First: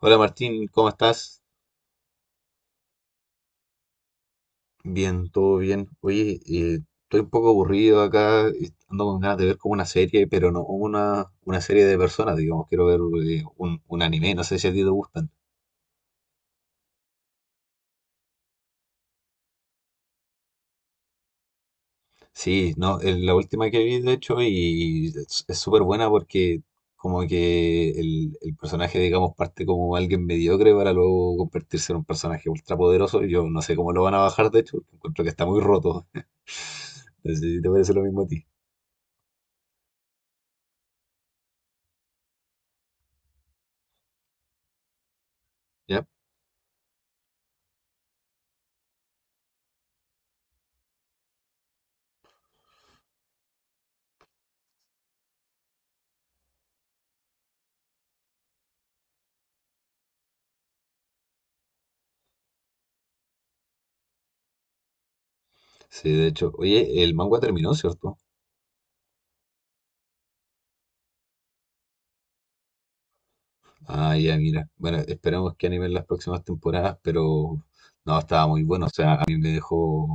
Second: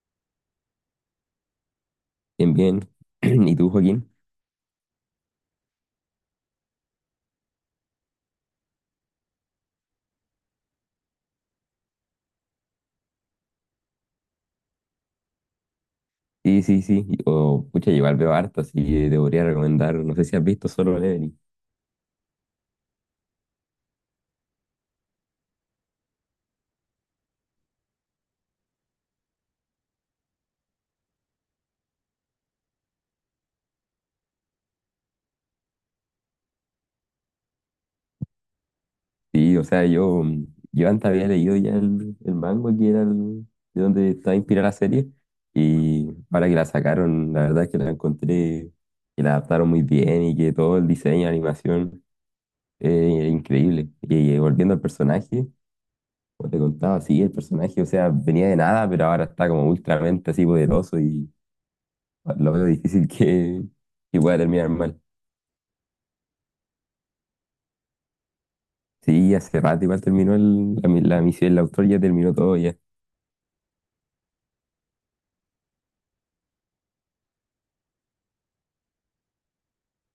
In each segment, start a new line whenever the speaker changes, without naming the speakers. Hola Martín, ¿cómo estás?
Bien, bien. ¿Y tú, Joaquín?
Bien, todo bien. Oye, estoy un poco aburrido acá, y ando con ganas de ver como una serie, pero no una serie de personas, digamos, quiero ver un anime, no sé si a ti te gustan.
Sí, sí, sí. O, pucha, igual veo harto, así que te podría recomendar. No sé si has visto Solo Leveling.
Sí, no, es la última que vi de hecho y es súper buena porque como que el personaje, digamos, parte como alguien mediocre para luego convertirse en un personaje ultrapoderoso. Yo no sé cómo lo van a bajar, de hecho, porque encuentro que está muy roto. No sé si te parece lo mismo a ti.
Sí, o sea, yo, yo antes había leído ya el manga que era de donde está inspirada la serie.
¿Ya?
Y ahora que la sacaron, la verdad es que la encontré, que la adaptaron muy bien y que todo el diseño, la animación, es increíble. Y, volviendo al personaje, como te contaba, sí, el personaje, o sea, venía de nada, pero ahora está como ultramente así poderoso y lo veo difícil que pueda terminar mal.
Sí, de hecho. Oye, el manga terminó, ¿cierto?
Sí, hace rato igual terminó la, la misión, el autor ya terminó todo ya.
Ah, ya, mira. Bueno, esperemos que animen las próximas temporadas, pero no, estaba muy bueno. O sea, a mí me dejó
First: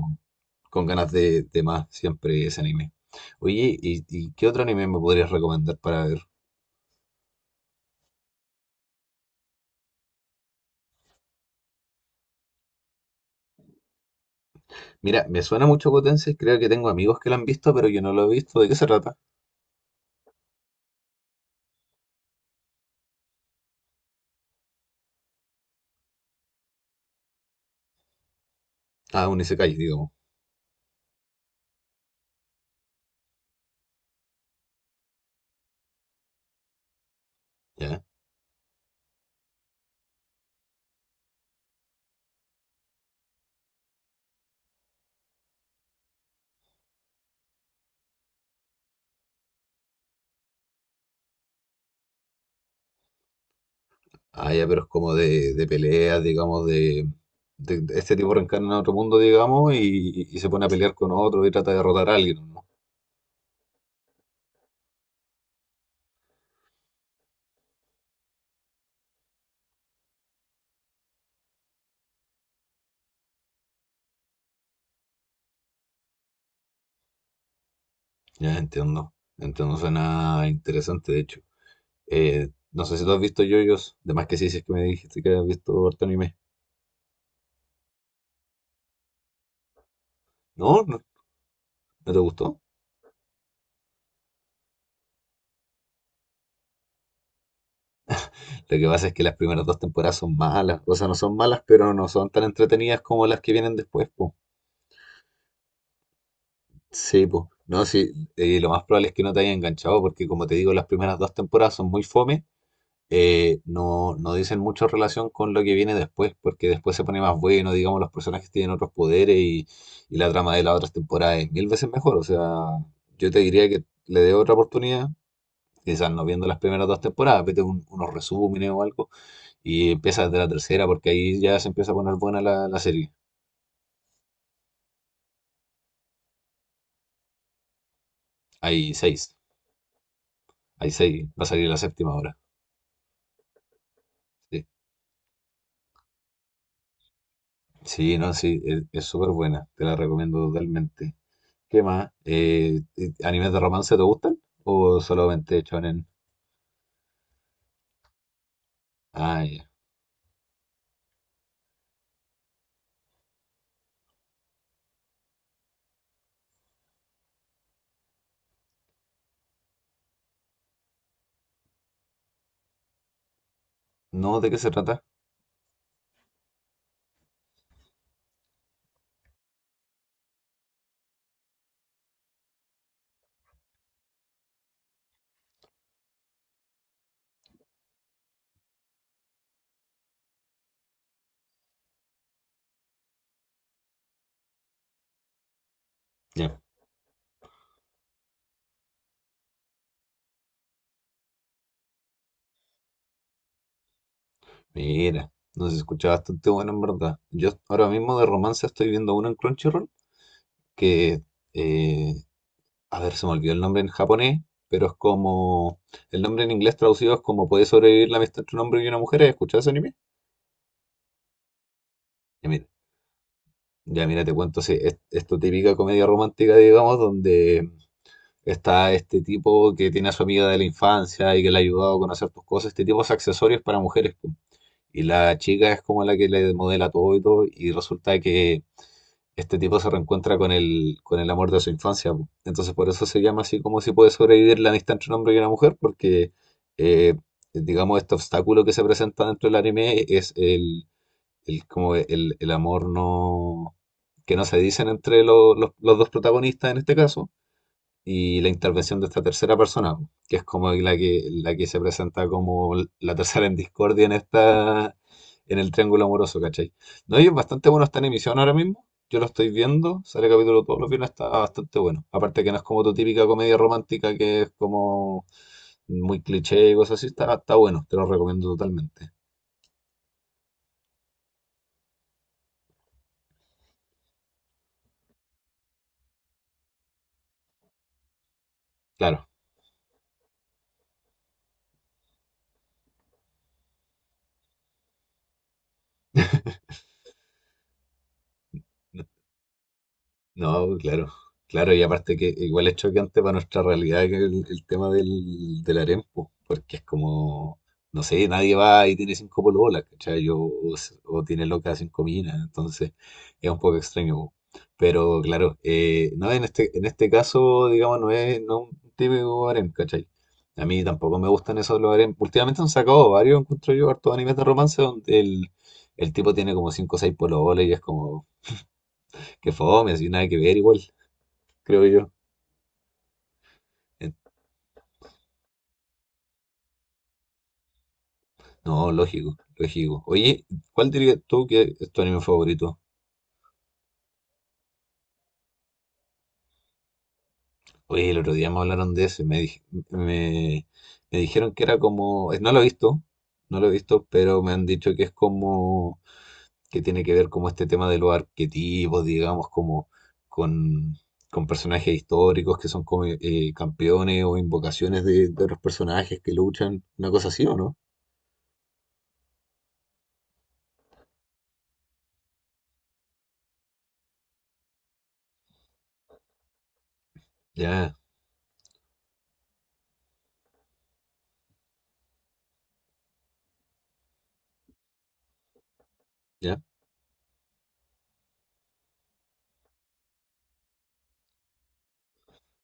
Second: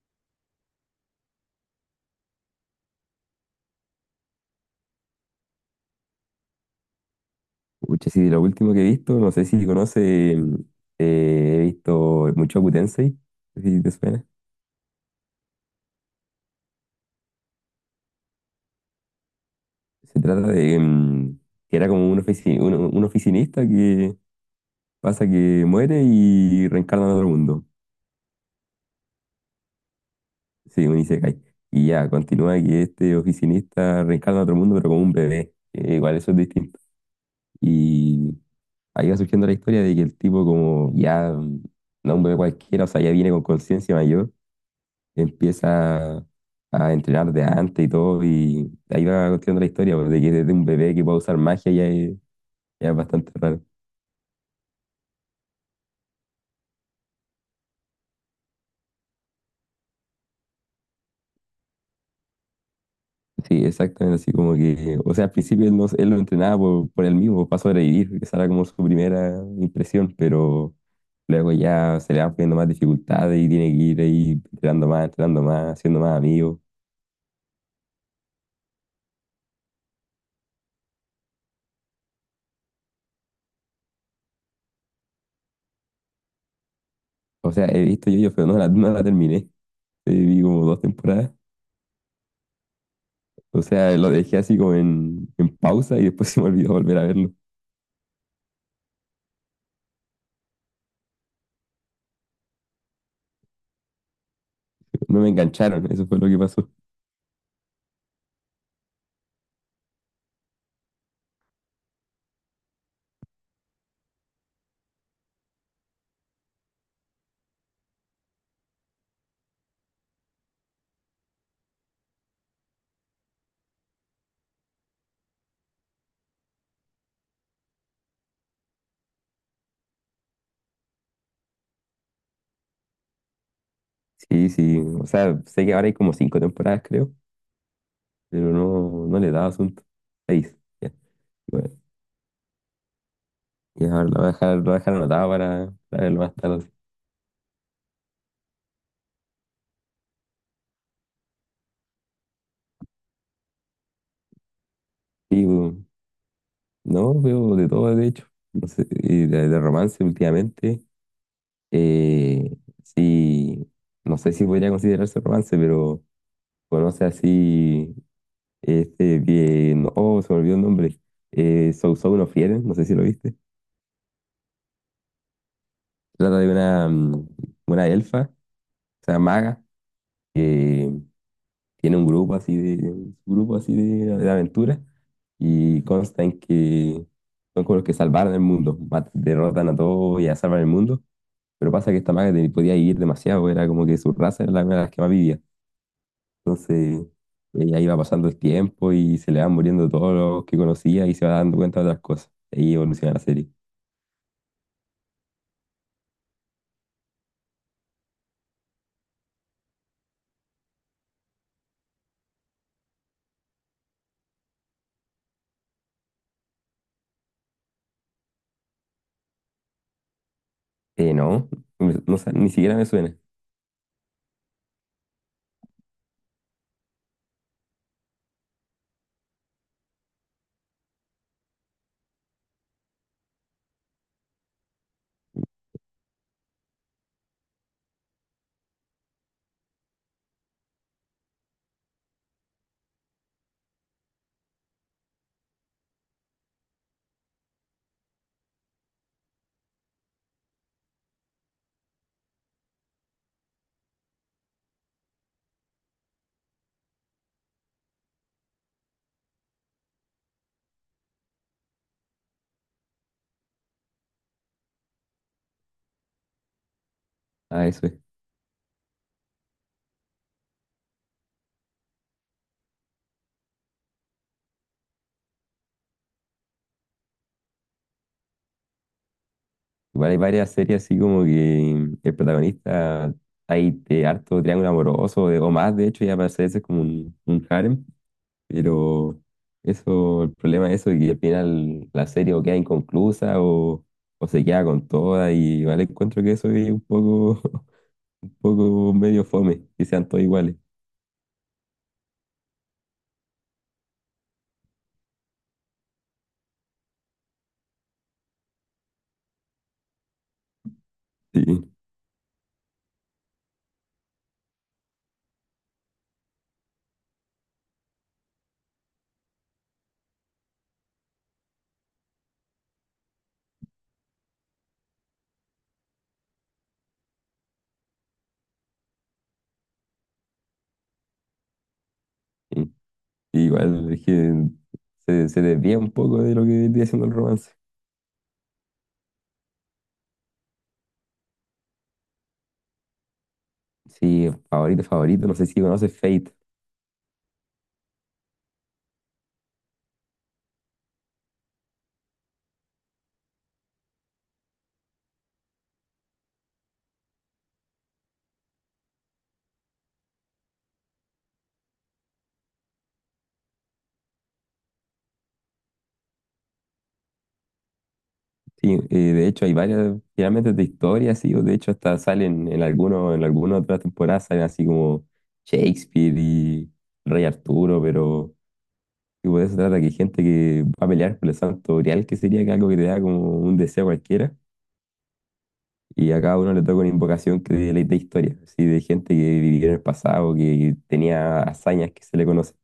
con ganas de más siempre ese anime. Oye, ¿y qué otro anime me podrías recomendar para ver?
Pucha, sí, de lo último que he visto, no sé si conoce, he visto mucho Tensei, no sé si te suena.
Mira, me suena mucho Potencia, creo que tengo amigos que lo han visto, pero yo no lo he visto. ¿De qué se trata?
Se trata de que era como un, un oficinista que pasa que muere y reencarna en otro mundo.
Ah, un isekai, digamos.
Sí, un Isekai. Y ya, continúa que este oficinista reencarna en otro mundo, pero como un bebé. Igual eso es distinto.
Ya.
Ahí va surgiendo la historia de que el tipo como ya, no un bebé cualquiera, o sea, ya viene con conciencia mayor, empieza a entrenar de antes y todo, y ahí va contando la historia, pues, de que desde un bebé que puede usar magia ya es bastante raro.
Ah, ya, pero es como de peleas, digamos, de, de este tipo reencarna en otro mundo, digamos, y se pone a pelear con otro y trata de derrotar a alguien, ¿no?
Sí, exactamente, así como que, o sea, al principio él, no, él lo entrenaba por él mismo, para sobrevivir, que esa era como su primera impresión, pero luego ya se le van poniendo más dificultades y tiene que ir ahí entrenando más, haciendo más amigos.
Ya entiendo. Entiendo, suena interesante, de hecho. No sé si tú has visto yoyos, de más que sí, si es que me dijiste que has visto harto anime.
O sea, he visto yo, pero no la, no la terminé. Vi como
No,
dos
no,
temporadas.
no te gustó.
O sea, lo dejé así como en pausa y después se me olvidó volver a verlo.
Lo que pasa es que las primeras dos temporadas son malas, o sea, no son malas, pero no son tan entretenidas como las que vienen después, po.
No me engancharon, eso fue lo que pasó.
Sí, pues. No, sí, lo más probable es que no te haya enganchado, porque como te digo, las primeras dos temporadas son muy fome. No, no dicen mucho en relación con lo que viene después, porque después se pone más bueno, digamos, los personajes tienen otros poderes y la trama de las otras temporadas es mil veces mejor. O sea, yo te diría que le dé otra oportunidad, quizás no viendo las primeras dos temporadas, vete unos resúmenes o algo y empieza desde la tercera, porque ahí ya se empieza a poner buena la, la serie.
Sí, sí. O sea, sé que ahora hay como cinco temporadas, creo, pero
Hay
no, no le
seis,
daba asunto. Seis.
hay
Ya.
seis, va a salir
Bueno,
la séptima ahora.
y ahora lo voy a dejar, lo
Sí,
voy a dejar anotado para verlo más tarde.
sí, no, sí, es súper buena, te la recomiendo totalmente. ¿Qué más? ¿Animes de romance te gustan? ¿O
Sí,
solamente
pues,
shonen?
no, veo de todo, de hecho. No sé, y
Ah,
de
ya.
romance últimamente. Eh, sí, no sé si podría considerarse romance, pero conoce así. Este, bien, oh, se me olvidó el nombre. Sou Sou no Fieren, no sé si lo viste.
No, ¿de qué se trata?
Trata de una, una elfa, o sea, maga, que tiene un grupo así de, un grupo así de aventura y consta en que son como los que salvaron el mundo, derrotan a todos y ya salvan el mundo. Pero pasa que esta maga podía vivir demasiado, era como que su raza era la una de las que más vivía.
Ya.
Entonces, ella iba pasando el tiempo y se le van muriendo todos los que conocía y se va dando cuenta de otras cosas. Ahí evoluciona la serie.
Mira, nos escucha bastante bueno en verdad. Yo ahora mismo de romance estoy viendo uno en Crunchyroll que, eh, a ver, se me olvidó el nombre en japonés, pero es como, el nombre en inglés traducido es como ¿Puede sobrevivir la amistad entre un hombre y una mujer? ¿Has escuchado ese anime?
Eh, no, no, sé,
Ya
ni
mira,
siquiera me suena
ya mira, te cuento, sí, es tu típica comedia romántica, digamos, donde está este tipo que tiene a su amiga de la infancia y que le ha ayudado a conocer tus cosas. Este tipo es accesorios para mujeres, po. Y la chica es como la que le modela todo y todo. Y resulta que este tipo se reencuentra con el amor de su infancia, po. Entonces por eso se llama así como si puede sobrevivir la amistad entre un hombre y una mujer. Porque, eh, digamos, este obstáculo que se presenta dentro del anime es el, como el amor no, que no se dicen entre los dos protagonistas en este caso y la intervención de esta tercera persona, que es como la que se presenta como la tercera en discordia en esta, en el triángulo amoroso, ¿cachai? No, y es bastante
a
bueno,
eso. Es.
está en emisión ahora mismo. Yo lo estoy viendo, sale capítulo todos los viernes, está bastante bueno. Aparte que no es como tu típica comedia romántica que es como muy cliché y cosas así, está, está bueno, te lo recomiendo totalmente.
Igual hay varias series así como que el protagonista hay de harto triángulo amoroso o más, de hecho, ya parece ese es como un harem, pero
Claro,
eso, el problema de eso es que al final la serie o queda inconclusa o se queda con toda y igual encuentro que eso es un poco, un poco
no.
medio fome, que sean todos iguales.
No, pues, claro, claro, y aparte que igual es choqueante para nuestra realidad que el tema del, del harem, po, porque es como, no sé, nadie va y tiene cinco pololas, ¿cachai? O, o
Sí,
tiene loca cinco minas, entonces es un poco extraño, po. Pero claro, no, en este caso, digamos, no es, no es un típico harem, ¿cachai? A mí tampoco me gustan esos los harem. Últimamente han sacado varios, encuentro yo, hartos animes de romance donde el tipo tiene como cinco o seis pololas y es como que fome, así nada que ver igual creo yo.
sí. Igual es
Eh,
que se desvía un poco de lo que viene siendo el romance.
No, lógico, lógico. Oye, ¿cuál dirías tú que es tu anime favorito?
Sí, favorito, favorito. No sé si conoces Fate.
Oye, el otro día me hablaron de ese, me, me, me dijeron que era como, no lo he visto, no lo he visto, pero me han dicho que es como, que tiene que ver como este tema de los arquetipos, digamos, como con, con personajes históricos que son como campeones o invocaciones de otros personajes que luchan, una cosa así, ¿o no?
Sí, de hecho hay varias, finalmente de historias, sí, o de hecho hasta salen en alguno, en alguna otra temporada salen así como Shakespeare y Rey Arturo,
Ya,
pero tipo, de eso trata que hay gente que va a pelear por el santo grial, que sería que algo que te da como un deseo cualquiera, y a cada uno
ya.
le toca una invocación que de historia, así de gente que vivió en el pasado, que tenía hazañas que se le conocen.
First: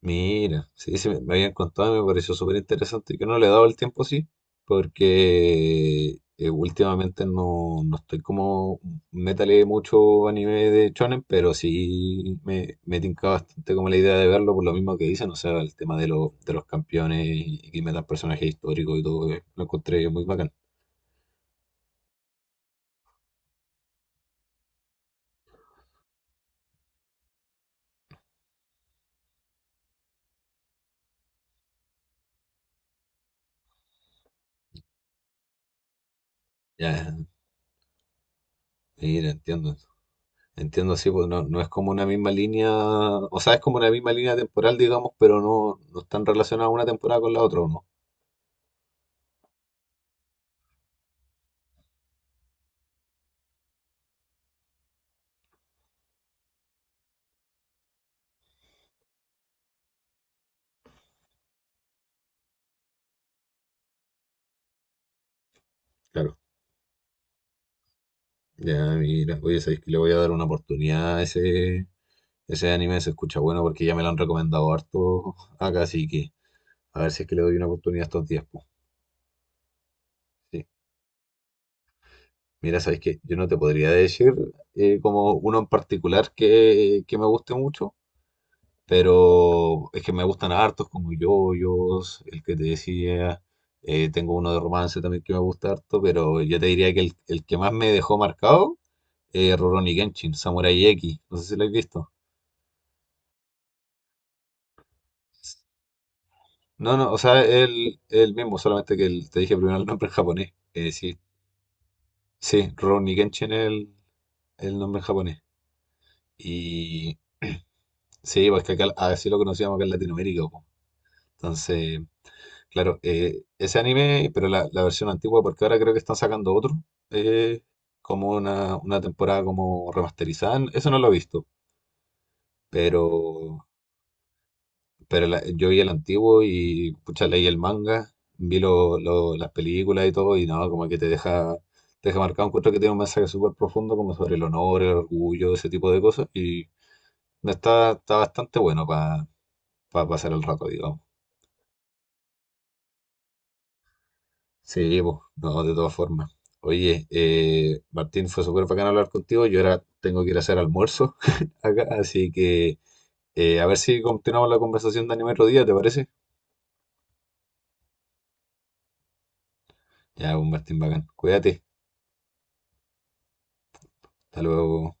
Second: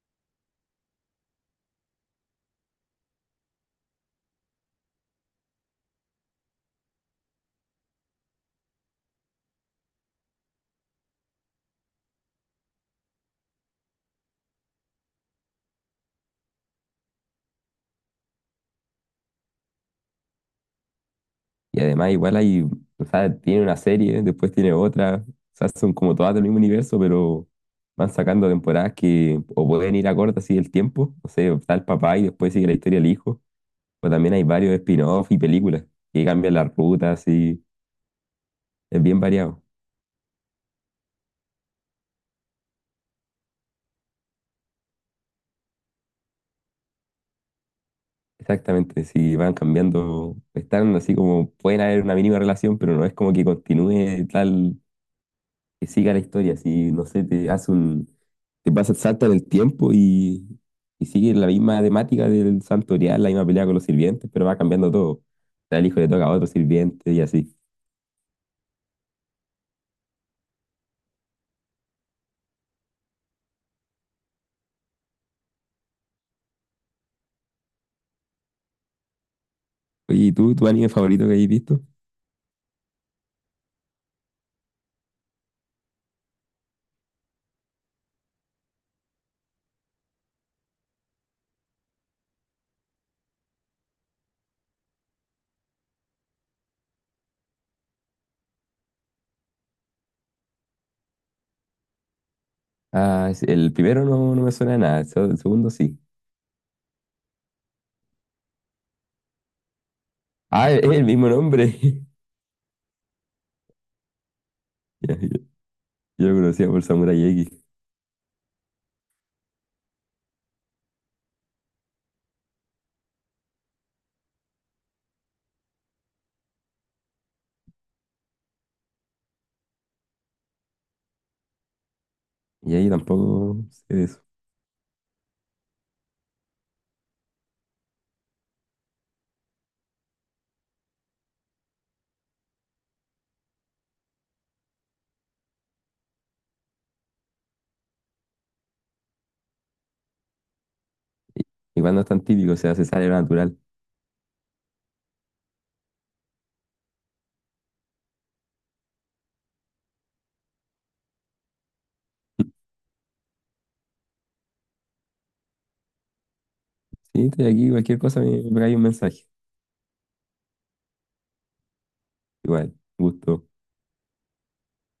Mira, sí, sí, me habían contado y me pareció súper interesante. Yo no le he dado el tiempo así, porque últimamente no, no estoy como, métale mucho anime de shonen, pero sí me tinca bastante como la idea de verlo por lo mismo que dicen, o sea, el tema de, de los campeones y que metan personajes históricos y todo, lo encontré muy bacán.
Y además igual hay, o sea, tiene una serie, después tiene otra, o sea, son como todas del mismo universo, pero van sacando temporadas que o pueden ir acorde así el tiempo, no sé, está el papá y después sigue la historia del hijo, o también hay varios spin-off y películas que cambian las
Ya,
rutas y es bien
mira,
variado.
entiendo. Entiendo, sí, pues no, no es como una misma línea, o sea, es como una misma línea temporal, digamos, pero no, no están relacionadas una temporada con la otra, ¿o no?
Exactamente, si van cambiando, están así como, pueden haber una mínima relación, pero no es como que continúe tal, que siga la historia, si no sé, te hace un, te pasa el salto en el tiempo y sigue la misma temática del santorial, la misma pelea con los sirvientes, pero va cambiando todo. O sea, el hijo le toca a
Claro,
otro sirviente y así.
ya mira, oye, sabéis que le voy a dar una oportunidad a ese, ese anime, se escucha bueno porque ya me lo han recomendado harto acá, así que a ver si es que le doy una oportunidad estos días, po.
Oye, ¿y tú,
Sí.
tu anime favorito que hayas visto?
Mira, sabéis que yo no te podría decir como uno en particular que me guste mucho, pero es que me gustan hartos como Yoyos, el que te decía, tengo uno de romance también que me gusta harto, pero yo te diría que el que más me dejó marcado es Rurouni Kenshin, Samurai X, no sé si lo habéis visto.
Ah, el primero no, no me suena a nada, el segundo sí.
No, no, o sea, él mismo, solamente que te dije primero el nombre en japonés.
Ah, es el
Sí,
mismo nombre.
sí, Rurouni Kenshin es el nombre en
Ya, ya,
japonés.
yo lo conocía por
Y
Samurai X.
sí, pues que acá así lo conocíamos acá en Latinoamérica, po. Entonces, claro, ese anime, pero la versión antigua, porque ahora creo que están sacando otro, eh, como una temporada como remasterizada. Eso no lo he visto,
Y ahí tampoco
pero
sé de eso.
Pero yo vi el antiguo y pucha, leí el manga, vi las películas y todo, y no, como que te deja marcado. Encuentro que tiene un mensaje súper profundo, como sobre el honor, el orgullo, ese tipo de cosas, y está, está bastante bueno para pasar el rato, digamos.
Igual no es tan típico, o sea, se sale lo natural.
Sí, pues, no, de todas formas. Oye, Martín, fue súper bacán hablar contigo. Yo ahora tengo que ir a hacer almuerzo acá, así que a ver si continuamos la conversación de anime otro día, ¿te parece?
Sí, estoy aquí, cualquier cosa me, me cae un mensaje.
Ya, pues, Martín, bacán. Cuídate.
Igual, gusto.
Hasta luego.